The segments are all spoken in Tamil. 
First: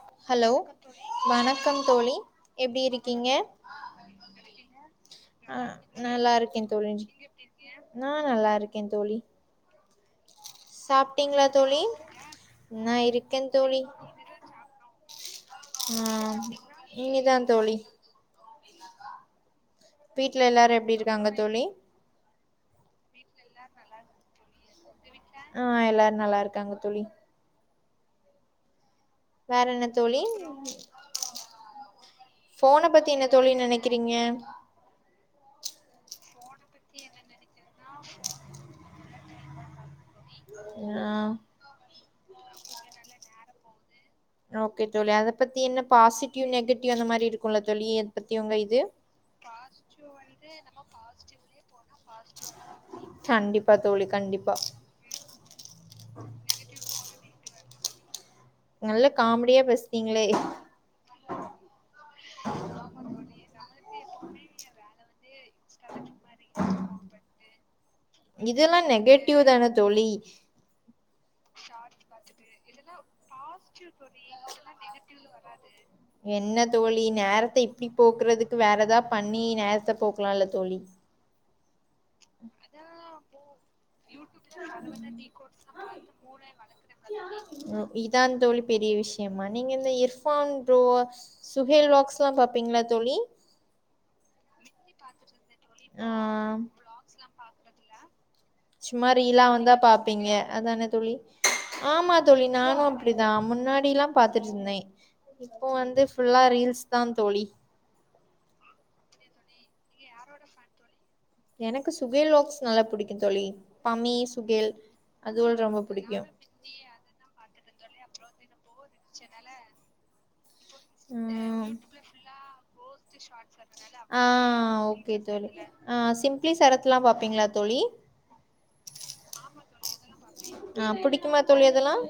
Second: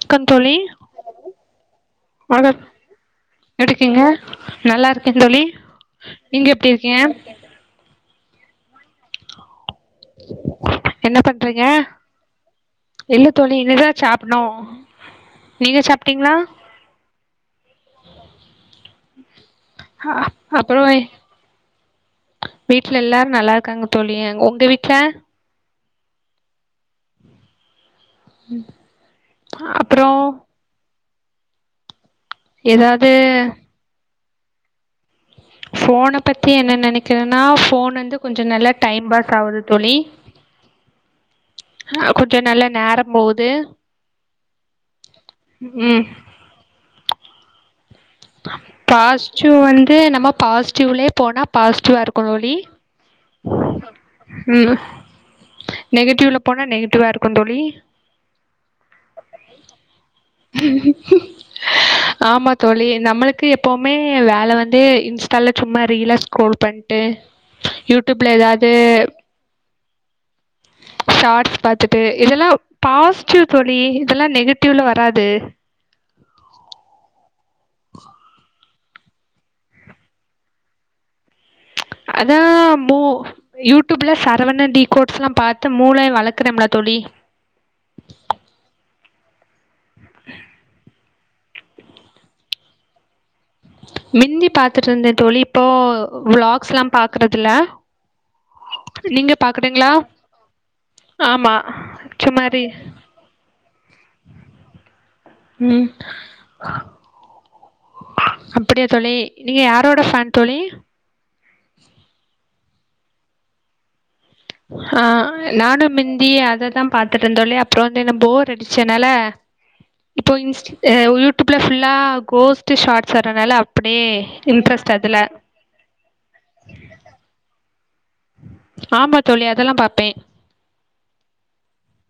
வணக்கம் ஹலோ தோழி வணக்கம் தோழி எப்டி இருக்கீங்க எப்டி இருக்கீங்க நல்லா இருக்கே தோழி நீங்க எப்டி இருக்கீங்க எப் ம் நல்லா இருக்கே தோழி என்ன சாப்ட்டீங்களா பண்றீங்க தோழி நா இல்ல இருக்கே தோழி இனிதா சாப்ப நோ ம் இனிதா தோழி வீட்ல எல்லாரு அப்றோ எப்படி இருக்காங்க தோழி வீட்ல எல்லாரு நல்லா இருக்காங்க தோழி உங்க வீட்ல ஆ எல்லாரு நல்லா இருக்காங்க தோழி ம் வேற என்ன தோழி ஃபோன ஏதாவது பத்தி என்ன தோழி நினைக்கிறீங்க ஃபோன பத்தி என்ன நினைக்கிறேன்னா ஃபோன் வந்து கொஞ்சம் நல்லா டைம் பாஸ் ஆகுது தோழி ஆ அ கொஞ்சம் நல்லா நேரம் போது ஓகே தோழி அதை பத்தி என்ன ம் பாஸ்ட்டிவ் நகடிவ் அந்த மாரி இருக்குமல்ல தோழி பத்தி உங்க இது பாஸ்டிவ் வந்து நம்ம பாஸ்டிவில போனா பாஸ்டிவா இருக்கும் தோழி கண்டிப்பா தோழி கண்டிப்பா நகடிவ்ல போனா நகடிவ்வா இருக்கும் தோழி நல்ல காமெடியா பேசுறீங்களே ஆமா தோழி நம்மளுக்கு எப்பவுமே வேலை வந்து இன்ஸ்டால சும்மா ரீலா ஸ்ரோல் பண்ட்டு யூ இதெல்லாம் நேகட்டிவ் தானே தோழி ஷார்ட்ஸ் பாத்துட்டு இதெல்லாம் பாஸ்ட்டிவ் தோழி இதெல்லாம் நேகட்டிவ்ல வராது என்ன தோழி நேரத்த இப்படி போக்குறதுக்கு வேற ஏதாவது பண்ணி நேரத்த போக்கலாம்ல்ல தோழி அதா மூ யூடியூப்ல சரவணன் டீ கோட்ஸ்லா பாத்து மூளை வளக்குறம்ல தோழி இதான் தோழி பெரிய விஷயம் நீங்க இந்த இர்பான் போ சுஹேல் வாக்ஸ்தா பாப்பீங்களா தோழி மிந்தி பாத்திட்டிருந்தேன் தோழி இப்போ ஆ பிளாக்ஸ் எல்லாம் பாக்கறதில்ல சும்மா ரீலா வந்தா பாப்பீங்க அதான தோழி ஆமா ஆமா சும்மா தோழி ரீ நானும் அப் அப்படிதான் முன்னாடியல்லாம் பாத்துட்டு இருந்தேன் இப்போ ம் வந்து ஃபுல்லா ரீல்ஸ் தான் தோழி அப்படியா தோழி நீங்க யாரோட ஃபேன் எனக்கு சுஹேலோக்ஸ் நல்லா புடிக்கு தோழி பமி சுகேல் அதுவும் ரொம்ப புடிக்கும் அதத்தாம் பாத்துட்டேன் தோழி அப்புறம் வந்து என்ன போர் அடிச்சதனால இப்போ இன்ஸ்ட் யூடியூப்ல ம் ஃபுல்லா கோஸ்ட்டு ஷார்ட்ஸ் வர்றதுனால அப்படியே ஆ இன்ட்ரெஸ்ட் ஓகே அதுல தோழி ஆ சிம்ப்ளி சரத்தெலாம் பாப்பீங்களா தோழி ஆமா தோழி அதெல்லாம் பாப்பே ஆ புடிக்குமா தோழி அதெல்லாம்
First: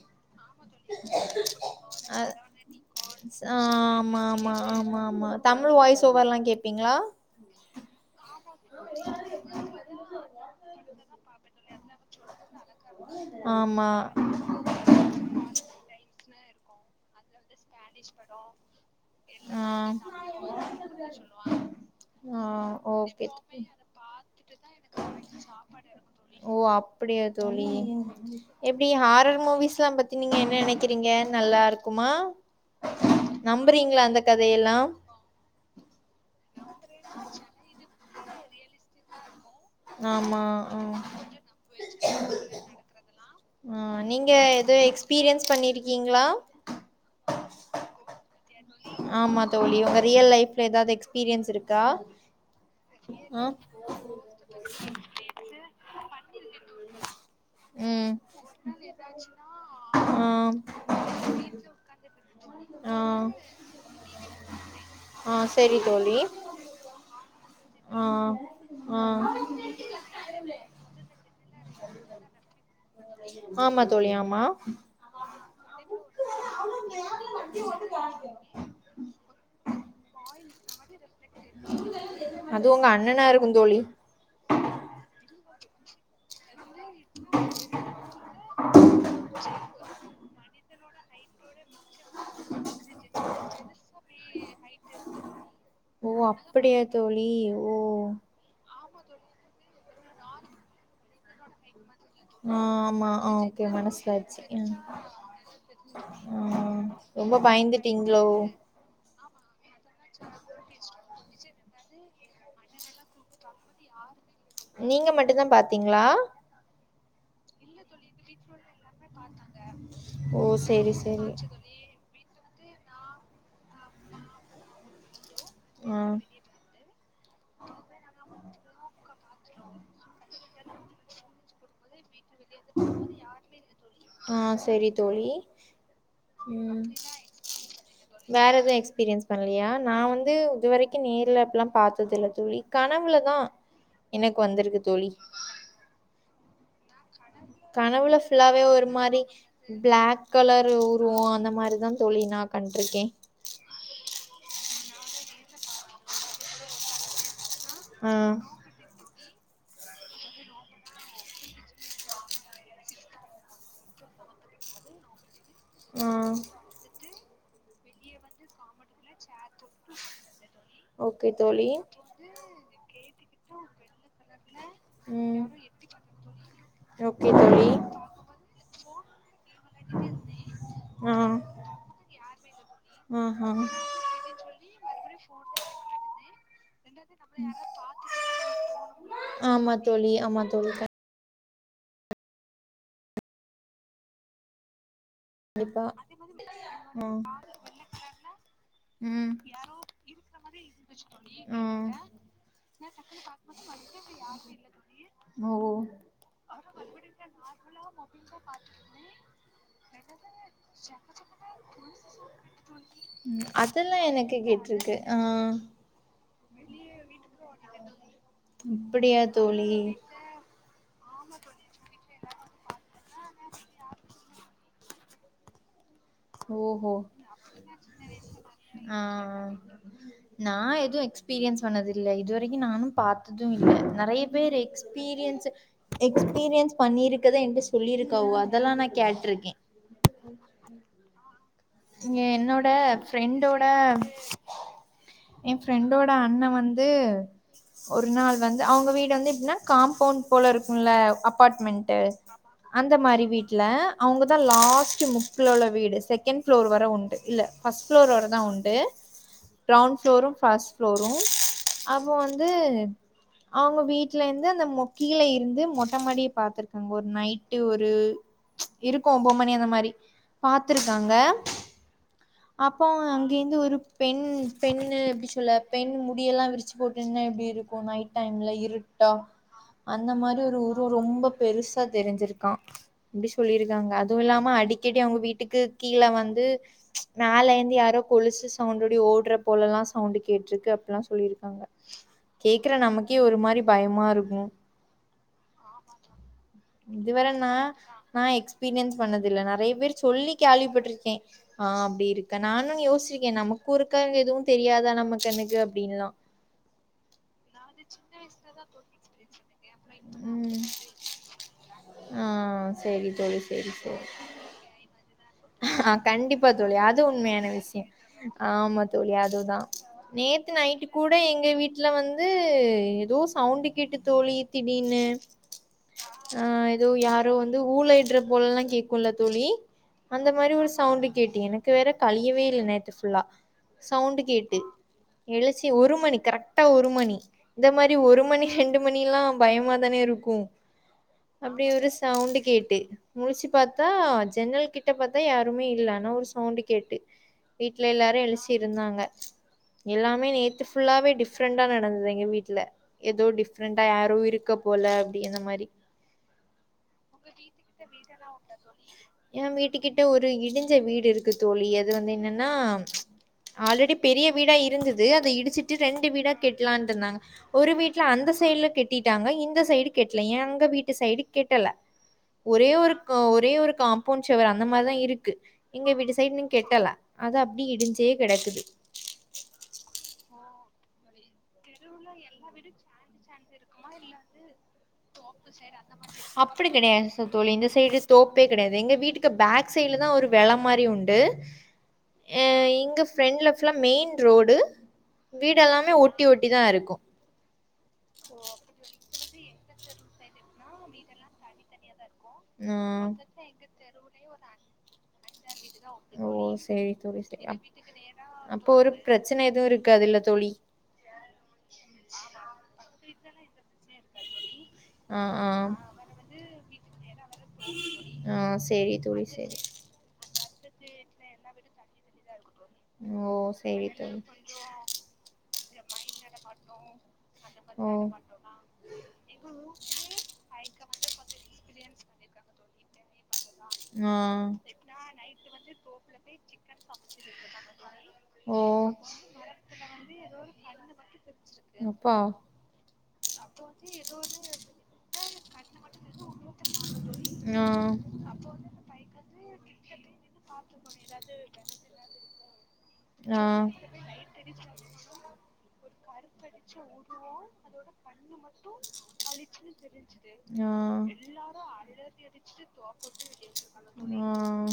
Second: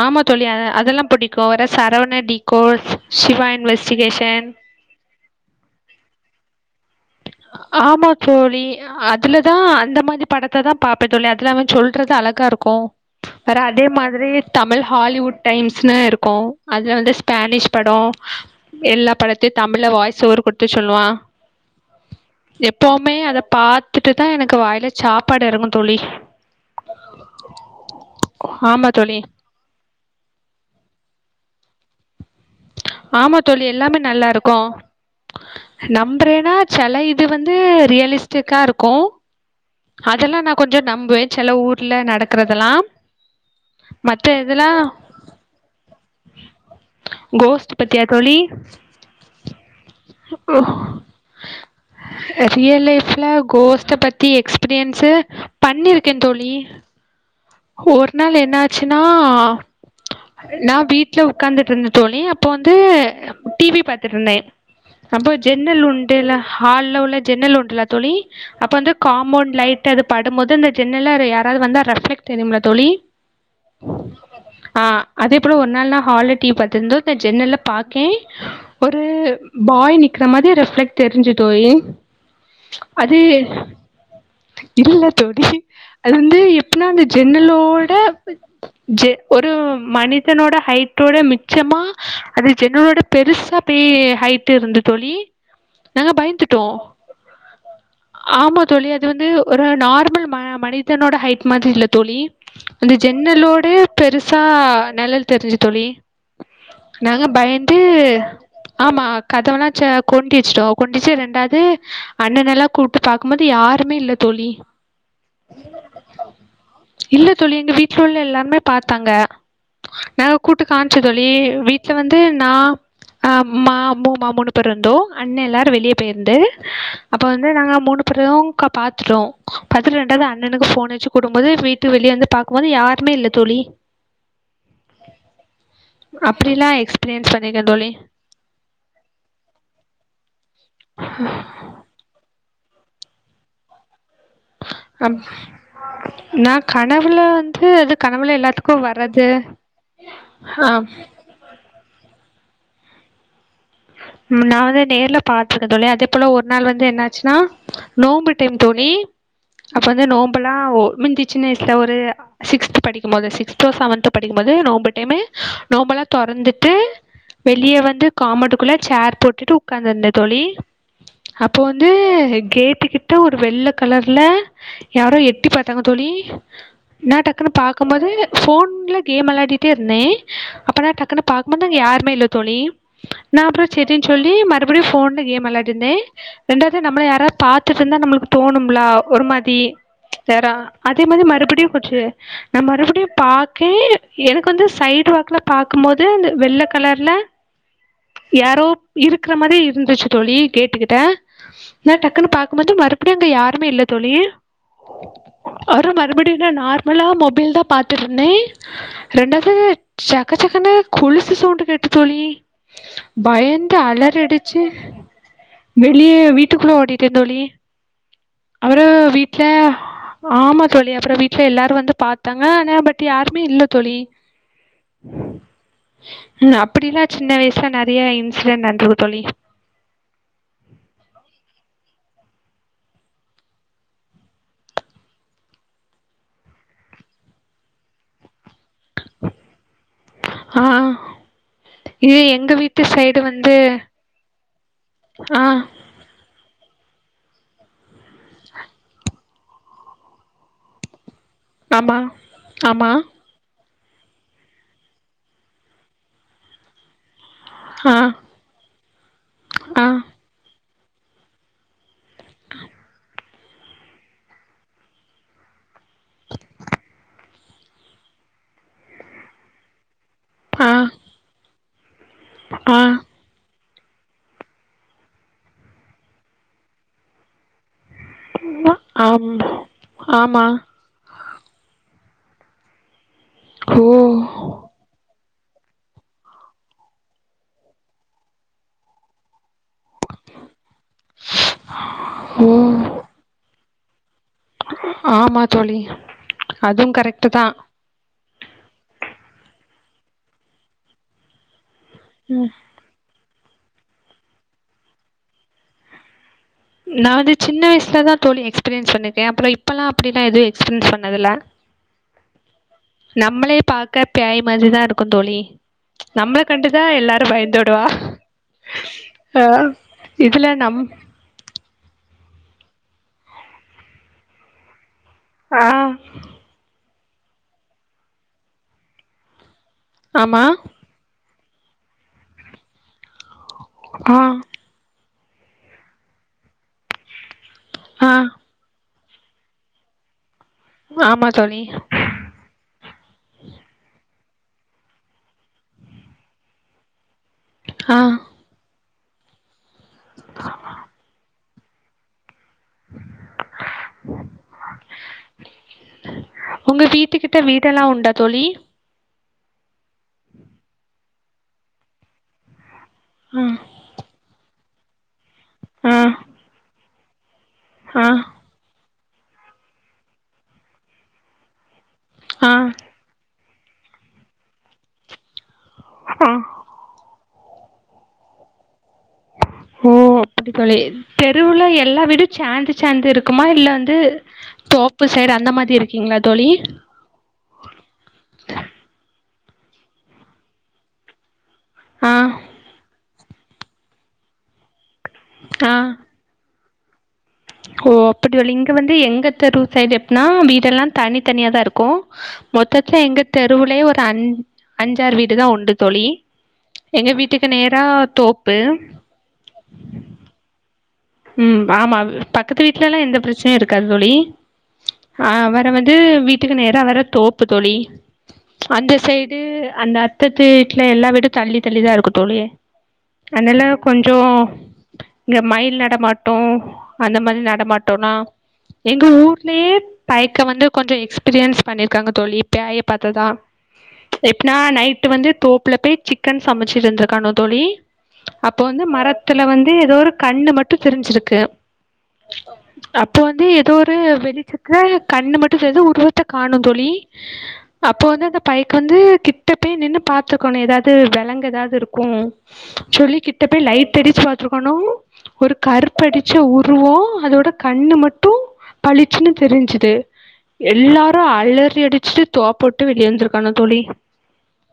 ஆமா தோழி அ அதெல்லாம் புடிக்கும் ஒர சரவண அ டிக்கோர்ஸ் ஸ் சிவா ஆமா இன்வெஸ்டிகேஷன் ஆமா ஆமா ஆமா தங்க வாய்ஸ் ஓவரெல்லாம் கேப்பீங்களா ஆமா தோழி எ அதுல தான் அந்த மாதிரி படத்த தான் பாப்பேன் தோழி அதுல்ல அவன் சொல்றது அழகா இருக்கு அப்புற அதே ஆமா மாதிரி தமிழ் ஹாலிவுட் டைம்ஸ்னுு இருக்கும் அதுல வந்து ஸ்பெனிஷ் படோ எல்லா படத்தையும் தமிழ்ல வாய்ஸ் ஓவர் குடுத்துச் சொல்லுவான் வாய்ஸ் [unintelligible] எப்பவுமே அத பாத்துட்டு தா எனக்கு வாய்லச் சாப்பாடு எறங்கும் தோழி ஓ அப்படியா தோழி எப்புடி ஆமா தோழி ஹாரர் மூவிஸெல்லாம் பத் நீங்க என்ன நினைக்குறிங்க நல்லா இருக்குமா ஆமா தோழி எல்லாமே நம்புறீங்களா அந்த நல்லா இருக்கும் கதையெல்லா நம்புறேன்னா சில இது வந்து ரியலிஸ்டிக்கா இருக்கு அதெல்லா ஆமா நா ஆ கொஞ்ச நம்புவேன் சில ஊர்ல நடக்கறதெல்லாம் ஆ நீங்க மத்த எதோ இதெல்லாம் எக்ஸ்பீரியன்ஸ் பண்ணிருக்கீங்களா கோஸ்து பத்தியா தோழி ஆமா தோழி உங்க ரியல் லைஃப்ல ஏதாவது எக்ஸ்பீரியன்ஸ் இருக்கா ரியல் லைஃப்ல ஆ கோஸ்ட்ட பத்தி எக்ஸ்பீரியன்சு பண்ணிருக்கேன் தோழி ம் ஒரு நாள் என்ன ஆச்சுன்னா ஆ நா வீட்ல உக்காந்துட்டு இருந்த தோழி அப்போ வந்து ஆ டி வி பாத்துட்டு இருந்தே அப்ப ஆ செரி ஜென்னல் தோழி உண்டுல்ல ஹால்ல உள்ள ஜென்னல் ஒன்றுல ஆ தோழி அப்ப வந்து ஆ காமௌண்ட் லைட் அது படும்போது அந்த ஜென்னல்ல யாராது வந்தா ரெஃப்ளக்ட் தெரியும்ல தோழி ஆமா தோழி ஆமா ஆ அதே போல ஒரு நாள் நா ஹால்ல டி வி பாத்திருந்தே ஒருத்த ஜென்னல்ல பாக்கே ஒரு பாய் நிக்கிற மாரி ரெஃப்ளக்ட் தெரிஞ்சு தோழி அது உங்க அண்ணனா இருக்குந் தோழி இல்ல தோடி அது வந்து எப்புனா அந்த ஜன்னலோட ஜ ஒரு மனிதனோட ஹைட்டோட மிக் நிஜமா அது ஜன்னலோட பெருசா பேய் ஹைட்டு இருந்து தோழி ஓ நாங்க பயந்துட்டோ அப்படியா தோழி ஓ ஆமா தோழி அது வந்து ஒரு நார்மல் ம மனிதனோட ஹைட் மாதிரி இல்ல தோழி ஆ அந்த ஆமா. ஆ ஓகே ஜன்னலோட மனசிலாச்சு. பெருசா ம். நெழல் தெரிஞ்சு தோழி ஆ நாங்க ரொம்ப பயந்து பயந்துட்டீங்களோ? ஆமா கதவெல்லா ச கொண்டி வெச்சுட்டோ கொண்டிச்சு ரெண்டாது அண்ணனெல்லா கூப்ட்டு பாக்கும்போது யாருமே இல்ல தோழி நீங்க மட்டுந்தா பாத்திங்ளா இல்ல தோழி எங்க வீட்ல உள்ள எல்லாமே பாத்தாங்க நா ஓ! கூட்டு சரி, காம்ச்ச தோழி சரி. வீ ட்ல வந்து நா அம்மா மூமா மூணு பேர் இருந்தோ அண்ண எல்லாரு வெளிய ஆ, போயிருந்து அப்ப வந்து நாங்க மூணு பேரு க பாத்துட்டோ பாத்துட்டு ரெண்டாது அண்ணனுக்கு ஃபோன் அடிச்சி கூப்டும்போது வீட்டு வெளிய வந்து பாக்கும்போது யாருமே இல்ல தோழி ஆ சரி தோழி. அப்படில்லா ம் எக்ஸ்பீரியன்ஸ் பண்ணிருக்கே தோழி வேற எதுவு எக்ஸ்பீரியன்ஸ் பண்லியா நா வந்து இதுவரைக்கு நேர்ல அப்டிலா பாத்தது இல்ல தோழி கனவுலதா அ நா கனவுல அது கனவுல ஃபுல்லாவே எல்லாத்துக்கு ஒரு மாரி வர்றது பிளாக் ஆ கலர் உருவ அந்த மாரிதான் தோழி நா கண்டிருக்கே நா வந்து நேர்ல பாத்திருக்க தோழி அதே போல ஒரு நாள் வந்து என்னாச்சுன்னா ஆ. நோம்பு டைம் தோழி அப்ப வந்து நோம்பெல்லா ஒ முஞ்சிச்சின் வெச்ட ஒரு சிக்ஸ்த் படிக்கும் போது சிக்ஸ்த்தோ செவன்த்தோ படிக்கும் போது நோம்பு டைமு நோம்பலா ஆ தொறந்துட்டு வெளிய வந்து காமௌன்டு க்குள்ள சேர் போட்டுட்டு உக்காந்துருந்த தோழி ஓகே அப்ப தோழி வந்து கேட்டுகிட்ட ஒரு வெள்ள கலர்ல யாரோ ம் எட்டி பாத்தாங்க தோழி நா ஓகே டக்குனு தோழி பாக்கும் போது ஃபோன்ல கேம் வெளையாடிட்டே இருந்தே அப்ப நா ஆ டக்குனு பாக் குமோது அங்க யாருமே இல்ல தோழி நா ஆஹா அப்பற செரின் சொல்லி மறுபடியு ஃபோன்ல கேம் வெளையாடிருந்தே ரெண்டாவது நம்மள யாராவது பாத்துட்ருந்தா நம்மளுக்கு தோணும்லா ஒரு மாரி ஆமா தோழி ஆமா வேறா தோழி அதே மாரி மறுபடியும் கொச்சு நா மறுபடியு பாக்கே எனக்கு வந்து சைடு் வாக்குல கண்டிப்பா பாக்கும்போது வெள்ள ஆ கலர்ல யாரோ இருக்கற ம் மாரி இருந்துச்சு தோழி கேட்டு கிட்ட ம் நா டக்குன்னு பாக் கும்போது மறுபடியு அங்க யாருமே இல்ல தோழி ஓ அப்பற மறுபடியு நா நார்மலா மொபைல்தா பாத்துட்ருந்தே ரெண்டாவது ஜக ஜகனு கொலுசு சவுண்டு கேட்டு தோழி உம் பயந்து அதெல்லா அலறி எனக்கு அடிச்சு கேட்டுருக்கு ஆ வெளியே வீட்டுக்குள்ள ஓடிட்டே தோழி அப்படியா தோழி ஆமா தோழி அப்பறோ வீட்ல எல்லாரு வந்து பாத்தாங்க ஆனா பட் யாருமே இல்ல தோழி உம் ஓஹோ அப்படிலா சின்ன வயசுல நெறைய இன்சிடென்ட் ஆ நடந்திருக்கு தோழி நா எதுவும் எக்ஸ்பீரியன்ஸ் பண்ணது இல்ல இதுவரைக்கு நானு பாத் தும் இல்ல நெறைய பேர் எக்ஸ்பீரியன்ஸ் எக்ஸ்பீரியன்ஸ் பண்ணியிருக்கதை என்கிட்ட சொல்லியிருக்காவோ அதெல்லாம நா கேட்டிருக்கே ஆ இங்க இது எங்க என்னோட வீட்டு சைடு வந்து ஃப்ரெண்டோட ஆ என் ஃப்ரெண்ட் டோட அண்ண வந்து ஒரு நாள் வந்து அவங்க வீடு வந்து எப்டின்னா காம்பவுண்ட் போல இருக்குல அப் பார்ட்மெண்ட் ஆமா ஆமா அந்த மாதிரி வீட்ல அவங்கதான் லாஸ்ட் முக்குல உள்ள வீடு செ கண்ட் ஃப்ளோர் வர உண்டு இல்ல ஃபர்ஸ்ட் ஆ ஃப்ளோர் வர தா உண்டு ஆ கிரௌண்ட் ஃப்ளோரு ஃபர்ஸ் ஃப்ளோரு அவ வந்து அவங்க வீட்ல இருந்து அந்த மொக்கிழ இருந்து மொ ட்டமாடி பாத்துருக்கங்க ஒரு நைட்டு ஒரு இருக்கு ஒம்போ மணி அந்த மாரி ஆ பாத்துரு காங்க ஆ அப்போ அங்க இருந்து ஒரு பெண் பெண்ணு எப்டி சொல்ல பெண் முடியெல்லா விரிச்சு போட்டு இருந்தா எப்படி இருக்கும் நைட் டைம்ல இருட்டா ஆம் அந்த மாரி ஆமா ஒரு உருவோ ரொம்ப பெருசா தெரிஞ்சிருக்கா அப்டி ஓ சொல்லியிருக்காங்க அதுவும் இல்லாம அடிக்கடி அவங்க வீட்டுக்கு கீழ வந்து மேலந்து யாரோ கொலுசு சவுண்டோடி ஓட்ற போலல்லா சவுண்டு கேட்டுருக்கு அப்படிலா சொல்லியிருக்காங்க ஓ கேக்குற நமக் கே ஒரு மாரி பயமா இருக்கு ஆமா தோழி அதுவும் கரெக்ட் இதுவரன்னா தான் இ நா எக்ஸ்பீரியன்ஸ் பண்ணதில்ல நெறைய பேர் சொல்லி கேள்விப்பட்டிருக்கே ஆ அப்டி ற்க ம் நானு யோசிச்சிருக்கே நமக்கு இருக்காங்க எதுவும் தெரியாதா நமக்கு கண்ணுக்கு அப்படின்னுலா நா வந்து சின்ன வயசுல தான தோழி எக்ஸ்பீரியன்ஸ் பண்ணக்கே அப்பறோ இப் பல்லா அப்டிலா எது ம் எஸ்பீரியன்ஸ் பண்ணதில்ல ஆ சேரி தோழி நம்மளே சேரி பாக்க சேரி பேய் மாதிரிதா இருக்கோ தோழி ஆ நம்மள கண்டிப்பா தோழி கண்டுதான் அது எல்லாரும் உண்மையான விஷ்ய பயந்தோடுவா ஆமா தோழி ஆ அதுதா இதுல நேத்து நம் நைட்டு கூட் ட எங்க வீட்ல வந்து எதோ சவுண்டு கேட்டு தோழி திடீர்னு பா பா ஆ எதோ யாரோ வந்து ஊள இட்ற போலல்லா கேக்குல தோழி அந்த ஆமா மாரி ஒரு சவுண்டு கேட்டு எனக்கு வேற கழியவே இல்ல நேத்து ஃபுல்லா ஆ சவுண்டு கேட்டு எழுச்சி ஒரு மணி கரெக்டா ஒரு மணி இந்த மாரி ஆ ஒரு மணி ரெண்டு மணிலா பயமா தானே இருக்கு ஆமா தோழி அப்படி ஒரு சவுண்டு கேட்டு முழிச்சு பாத்தா ஜன்னல் கிட்ட ட்ட பாத்தா யாருமே இல்ல ஆனா ஒரு சவுண்டு கேட்டு வீட்ல ஆ எல்லாரும் எழுச்சி இருந்தாங்க எல்லாமே நேத்து ஃபுல்லாவே டிஃப்ரெண்டா நடந்துது எங்க வீட்ல எதோ டிஃப்ரெண்டா யாரோ இருக்க போல அப்டி இந்த மாரி உங்க வீட்டுக்கிட்ட வீடெல்லா உண்டா தோழி எ வீட்டுக்கிட்ட ஒரு இடிஞ்ச வீடு இருக்கு தோழி அது வந்து என்னன்னா அ ஆல்ரெடி பெரிய வீடா இருந்தது அத இடிச்சிட்டு ஆ ரெண்டு வீடா கெட்டலான் இருந்தாங்க ஒரு வீட்ல ஆ அந்த சைட்ல கெட்டிட்டாங்க இந்த சைடு கெட்டல எங்க வீட்டு சைடு கெட்டல ஆ ஒரே ஒரு ஒரே ஒரு காம்பவுண்ட் ஷவர் அந்த மாரிதா இருக்கு எங்க வீட்டு ஆ சைடுன்னு கெட்டல அது அப்டி இடிஞ்சே கெடக்குது ஓ அப்டி [unintelligible] தெருவுல எல்லா வீடு சேந்து சேந்து இருக்குமா இல்ல வந்து தோப்பு சைடு அந்த மாரி இருக்கிங்ளா தோழி இல்ல தோழி இந்த சைடு தோப்பே கெடையாது எங்க வீட்டுக்கு பேக் சைடுல தா ஒரு வெல மாரி உண்டு ஆ அ இங்க ஃப்ரெண்ட்ல ஃபுல்லா மெயின் ரோடு வீடு ஆ எல்லாமே ஒட் ஒட்டி ஒட்டி தா இருக்கு ஓ அப்டி [unintelligible] இங்க வந்து எங்க தெரு சைடு எப்னா வீடெல்லா தனி தனியாதா இருக்கு ஆ மொத்தத்லே எங்க தெருவுலே ஒரு அஞ் அஞ்சாறு வீடு தா உண்டு தோழி ஓ சேரி எங்க தோழி சரி வீட்டுக்கு அப் நேரா தோப்பு அப்போ ஒரு பிரச்சன எது இருக்காதுல தோழி ம் ஆமா பக்கத்து வீட்லலா எந்த பிரச்சனையு இருக்காது தோழி ஆ வேற வந்து வீட்டுக்கு நேரா வர தோப்பு தோழி ஆ சேரி அந்த தோழி சைடு சேரி அந்த பக்கத்து வீட்ல எல்லா வீடு தள்ளி தள்ளிதா இருக்கு தோழி ஓ அதனால சேரி கொஞ்சோ தோழி இங்க மயில் நடமாட்டோ அந்த மாரி ஓ நடமாட்டோனா எங்க ஊர்லயே பயக்க வந்து கொஞ்சோ எக்ஸ்பீரியன்ஸ் பண்ணிருக்காங்க தோழி பேய பாத்ததா உஹம் எப்புனா நைட்டு வந்து தோப்புல போய் சிக்கன் சமைச்சிட்டு இருந்துருக்கானோ தோழி அப்ப ஓ வந்து மரத்துல வந்து எதோ ஒரு கண்ணு மட் டு தெரிஞ்சுருக்கு அப்பா அப்ப வந்து எதோ ஒரு வெளிச்சத்துல கண்ணு மட்டு [unintelligible] உருவத்த காணு தோழி ஆ அப்ப வந்து அந்த பயக்கு வந்து கிட்ட பேய் நின்னு பாத்துக்காணு எதாது வெலங்கு எதாது இருக்கு சொல்லி கிட்ட ஆ பேய் லைட் அடிச்சு பாத்துருக்காணோ ஒரு கருப்படிச்ச உருவோ அதோட கண்ணு மட்டு பளிச்சுன்னு தெரிஞ்சிது ஆ தோப்போட்டு வெளிய வந்திருக்கானோ தோழி ஆ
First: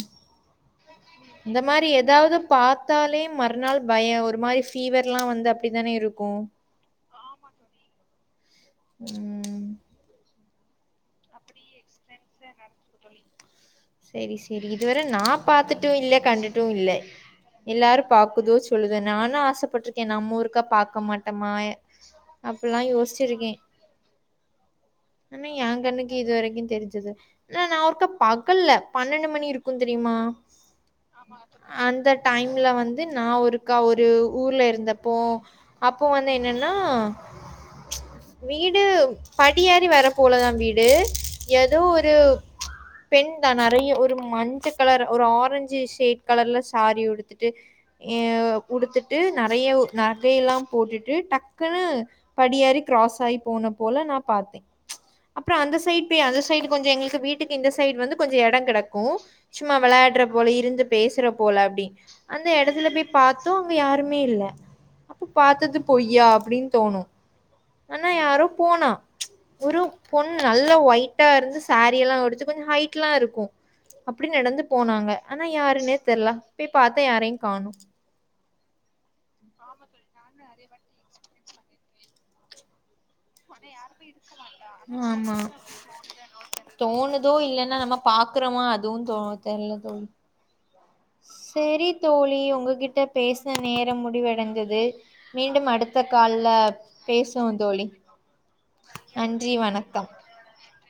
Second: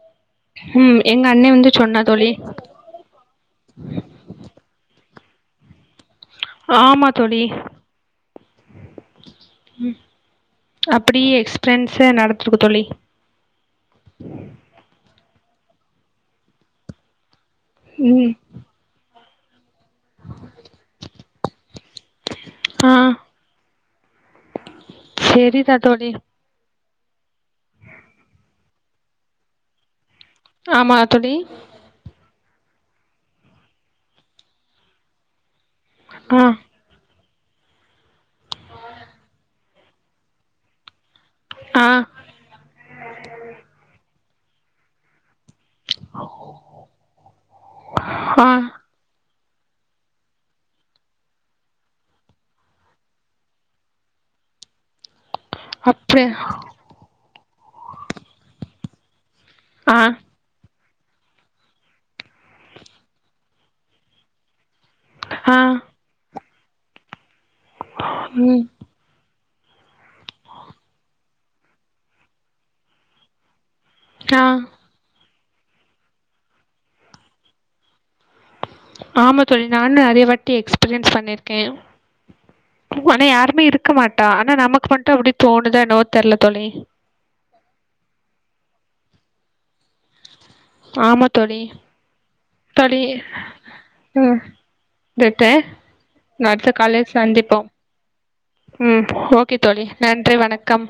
ம் எங்க அண்ணே இந்த வந்து மாரி சொன்னா தோழி எதாவது பாத்தாலே மறுநாள் பயோ ஒரு மாரி ஃபிவர்லா வந்து அப்டி தானே இருக்கு ஆமா தோழி ம் ம் அப்டியே எக்ஸ்பிரன்ஸ நடத்துருக்கு தோழி சேரி சேரி இதுவர நா பாத்துட்டு இல்ல கண்டுட்டு இல்ல எல்லாரு ம் பாக்குது சொல்லுத நானு ஆசைப்பட்ருக்கே நம்ம ஒருக்க பாக்க மாட்டமா அப்புல்லா ஆ யோசிச்சிருக்கே ஆனா செரிதா ஏன் தோழி இது வரைக்கு தெரிஞ்சிது ஆனா நா ஒருக்க பகல்ல பன்னெண்டு மணி இருக்கு தெரிமா ஆமா தோழி அந்த டைம்ல வந்து நா ஒருக்கா ஒரு ஊர்ல இருந்தப்போ அப்போ வந்து ஆ என்னன்னா வீடு படியேரி வர போலதான் வீடு டு ஏதோ ஆ ஒரு பெண்தா நறைய ஒரு மஞ்ச கலர் ஒரு ஆரஞ்சுஸ் சேட் கலர்ல சாரி உடுத்துட்டு எ ஆ உடுத்து ட்டு நறைய ஒ நகையெல்லா போட்டுட்டு டக்குன்னு படியேரி கிராஸ் ஆயி போன போல நா பாத்தேன் அப்புறம் அந்த சைட் போய் அப்டி அந்த சைடு கொஞ்ச எங்களுக்கு வீட்டுக்கு இந்த சைடு் வந்து கொஞ்ச இடங் கெடைக்கு சும்மா ஆ விளையாட்ற போல இருந்து பேசுற போல அப்டின் அந்த எடத்துல போய் பாத்து அங்க யாருமே இல்ல அப்ப ஆ பாத்தது பொய்யா அப்டின் தோணு ஆனா யாரோ ம் போனா ஒரு பொண்ணு நல்லா ஒயிட்டா இருந்து சாரி எல்லா உடுத்து கொஞ்சோ ஹைட்லா இருக்கு அப்டி ஆ நடந்து போனாங்க ஆனா யாருன்னே தெர்ல பேய் பாத்தே யாரையு காணு ஆமா தோழி நானு நறைய வாட்டி எக்ஸ்பீரியன்ஸ் பண்ணிருக்கே ஆனா யாருமே இருக்க மாட்டா ஆனா நமக்கு [inaudible] மட்டு அப்டி ஆமா தோணுதா என்னவோ தெர்ல தோழி தோணுது எது இல்லன்னா நம்ம பாக்றோமா அதுவு தோ தெர்ல தோழி ட் ட்.. செரி தோழி உங்ககிட்ட தோழி பேசின நேரம் ம் முடிவடைஞ்சது அடுத்த மீண்டும் அடுத்த கால்ல அடுத்த காலில் பேசுவோ சந்திப்போம் தோழி ம் நன்றி ஓகே தோழி வணக்கம் நன்றி வணக்கம்